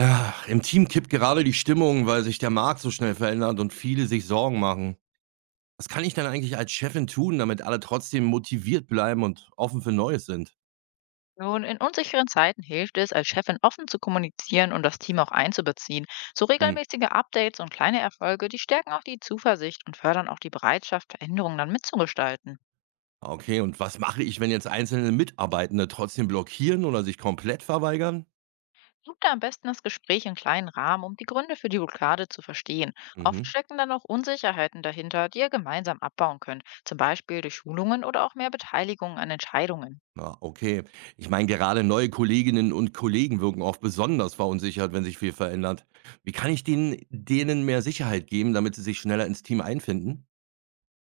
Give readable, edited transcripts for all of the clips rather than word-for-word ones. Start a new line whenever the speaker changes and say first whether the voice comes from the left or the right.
right: Ach, im Team kippt gerade die Stimmung, weil sich der Markt so schnell verändert und viele sich Sorgen machen. Was kann ich denn eigentlich als Chefin tun, damit alle trotzdem motiviert bleiben und offen für Neues sind?
left: Nun, in unsicheren Zeiten hilft es, als Chefin offen zu kommunizieren und das Team auch einzubeziehen. So
right: Hm.
left: regelmäßige Updates und kleine Erfolge, die stärken auch die Zuversicht und fördern auch die Bereitschaft, Veränderungen dann mitzugestalten.
right: Okay, und was mache ich, wenn jetzt einzelne Mitarbeitende trotzdem blockieren oder sich komplett verweigern?
left: Such da am besten das Gespräch in kleinen Rahmen, um die Gründe für die Blockade zu verstehen. Oft
right: Mhm.
left: stecken dann auch Unsicherheiten dahinter, die ihr gemeinsam abbauen könnt, zum Beispiel durch Schulungen oder auch mehr Beteiligung an Entscheidungen.
right: Ja, okay. Ich meine, gerade neue Kolleginnen und Kollegen wirken oft besonders verunsichert, wenn sich viel verändert. Wie kann ich denen, denen mehr Sicherheit geben, damit sie sich schneller ins Team einfinden?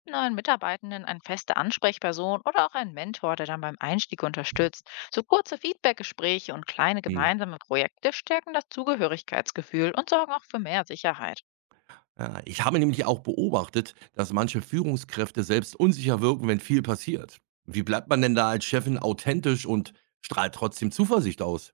left: Neuen Mitarbeitenden eine feste Ansprechperson oder auch einen Mentor, der dann beim Einstieg unterstützt. So kurze Feedbackgespräche und kleine
right: Hm.
left: gemeinsame Projekte stärken das Zugehörigkeitsgefühl und sorgen auch für mehr Sicherheit.
right: Ja, ich habe nämlich auch beobachtet, dass manche Führungskräfte selbst unsicher wirken, wenn viel passiert. Wie bleibt man denn da als Chefin authentisch und strahlt trotzdem Zuversicht aus?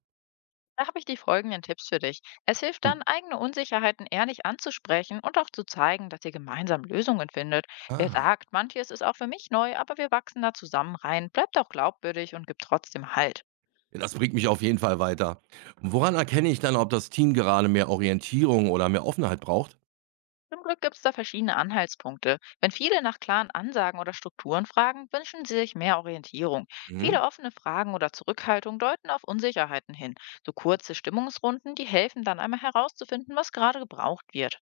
left: Da habe ich die folgenden Tipps für dich. Es hilft
right: Hm.
left: dann, eigene Unsicherheiten ehrlich anzusprechen und auch zu zeigen, dass ihr gemeinsam Lösungen findet. Wer
right: Ah,
left: sagt, manches ist auch für mich neu, aber wir wachsen da zusammen rein, bleibt auch glaubwürdig und gibt trotzdem Halt.
right: ja, das bringt mich auf jeden Fall weiter. Woran erkenne ich dann, ob das Team gerade mehr Orientierung oder mehr Offenheit braucht?
left: Zum Glück gibt es da verschiedene Anhaltspunkte. Wenn viele nach klaren Ansagen oder Strukturen fragen, wünschen sie sich mehr Orientierung. Viele
right: Mhm.
left: offene Fragen oder Zurückhaltung deuten auf Unsicherheiten hin. So kurze Stimmungsrunden, die helfen dann einmal herauszufinden, was gerade gebraucht wird.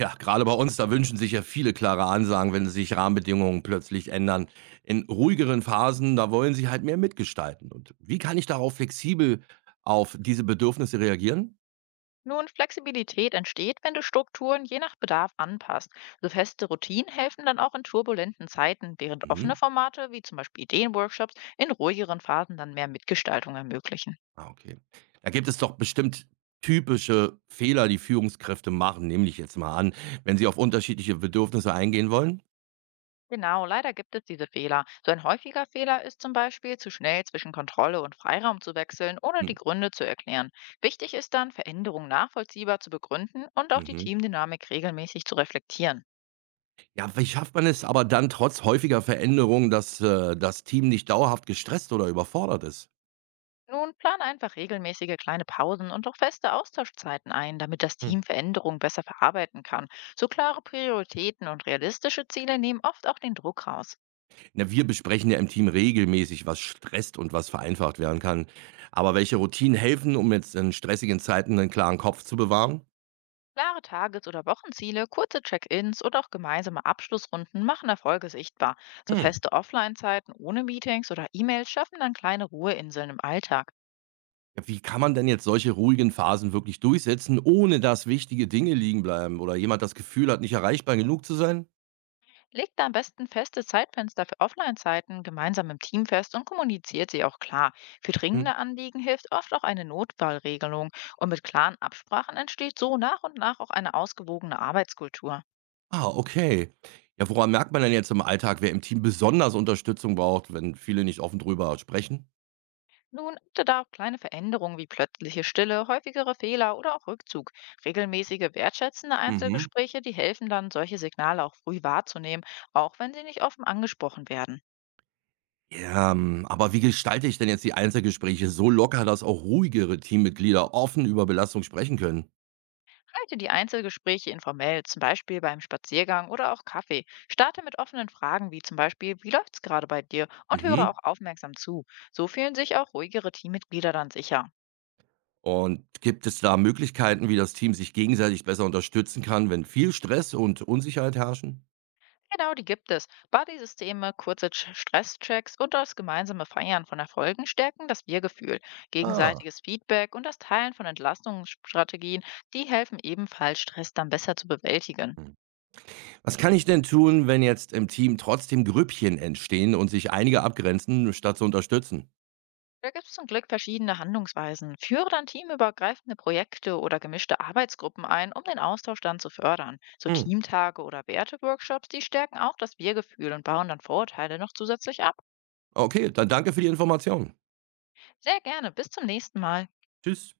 right: Ja, gerade bei uns, da wünschen sich ja viele klare Ansagen, wenn sich Rahmenbedingungen plötzlich ändern. In ruhigeren Phasen, da wollen sie halt mehr mitgestalten. Und wie kann ich darauf flexibel auf diese Bedürfnisse reagieren?
left: Nun, Flexibilität entsteht, wenn du Strukturen je nach Bedarf anpasst. So feste Routinen helfen dann auch in turbulenten Zeiten, während offene
right: Mhm.
left: Formate, wie zum Beispiel Ideenworkshops, in ruhigeren Phasen dann mehr Mitgestaltung ermöglichen.
right: Ah, okay. Da gibt es doch bestimmt typische Fehler, die Führungskräfte machen, nehme ich jetzt mal an, wenn sie auf unterschiedliche Bedürfnisse eingehen wollen?
left: Genau, leider gibt es diese Fehler. So ein häufiger Fehler ist zum Beispiel, zu schnell zwischen Kontrolle und Freiraum zu wechseln, ohne die
right: Hm,
left: Gründe zu erklären. Wichtig ist dann, Veränderungen nachvollziehbar zu begründen und auch die
right: mhm.
left: Teamdynamik regelmäßig zu reflektieren.
right: Ja, wie schafft man es aber dann trotz häufiger Veränderungen, dass, das Team nicht dauerhaft gestresst oder überfordert ist?
left: Nun plan einfach regelmäßige kleine Pausen und auch feste Austauschzeiten ein, damit das
right: Hm.
left: Team Veränderungen besser verarbeiten kann. So klare Prioritäten und realistische Ziele nehmen oft auch den Druck raus.
right: Na, wir besprechen ja im Team regelmäßig, was stresst und was vereinfacht werden kann. Aber welche Routinen helfen, um jetzt in stressigen Zeiten einen klaren Kopf zu bewahren?
left: Klare Tages- oder Wochenziele, kurze Check-ins oder auch gemeinsame Abschlussrunden machen Erfolge sichtbar. So
right: Hm.
left: feste Offline-Zeiten ohne Meetings oder E-Mails schaffen dann kleine Ruheinseln im Alltag.
right: Ja, wie kann man denn jetzt solche ruhigen Phasen wirklich durchsetzen, ohne dass wichtige Dinge liegen bleiben oder jemand das Gefühl hat, nicht erreichbar genug zu sein?
left: Legt am besten feste Zeitfenster für Offline-Zeiten gemeinsam im Team fest und kommuniziert sie auch klar. Für
right: Hm.
left: dringende Anliegen hilft oft auch eine Notfallregelung und mit klaren Absprachen entsteht so nach und nach auch eine ausgewogene Arbeitskultur.
right: Ah, okay. Ja, woran merkt man denn jetzt im Alltag, wer im Team besonders Unterstützung braucht, wenn viele nicht offen drüber sprechen?
left: Nun achte da auf kleine Veränderungen wie plötzliche Stille, häufigere Fehler oder auch Rückzug. Regelmäßige, wertschätzende
right: Mhm.
left: Einzelgespräche, die helfen dann, solche Signale auch früh wahrzunehmen, auch wenn sie nicht offen angesprochen werden.
right: Ja, aber wie gestalte ich denn jetzt die Einzelgespräche so locker, dass auch ruhigere Teammitglieder offen über Belastung sprechen können?
left: Halte die Einzelgespräche informell, zum Beispiel beim Spaziergang oder auch Kaffee. Starte mit offenen Fragen wie zum Beispiel, wie läuft's gerade bei dir? Und höre
right: Mhm.
left: auch aufmerksam zu. So fühlen sich auch ruhigere Teammitglieder dann sicher.
right: Und gibt es da Möglichkeiten, wie das Team sich gegenseitig besser unterstützen kann, wenn viel Stress und Unsicherheit herrschen?
left: Genau, die gibt es. Buddy-Systeme, kurze Stresschecks und das gemeinsame Feiern von Erfolgen stärken das Wir-Gefühl.
right: Ah.
left: Gegenseitiges Feedback und das Teilen von Entlastungsstrategien, die helfen ebenfalls, Stress dann besser zu bewältigen.
right: Was kann ich denn tun, wenn jetzt im Team trotzdem Grüppchen entstehen und sich einige abgrenzen, statt zu unterstützen?
left: Da gibt es zum Glück verschiedene Handlungsweisen. Führe dann teamübergreifende Projekte oder gemischte Arbeitsgruppen ein, um den Austausch dann zu fördern. So
right: Hm.
left: Teamtage oder Werte-Workshops, die stärken auch das Wir-Gefühl und bauen dann Vorurteile noch zusätzlich ab.
right: Okay, dann danke für die Information.
left: Sehr gerne, bis zum nächsten Mal.
right: Tschüss.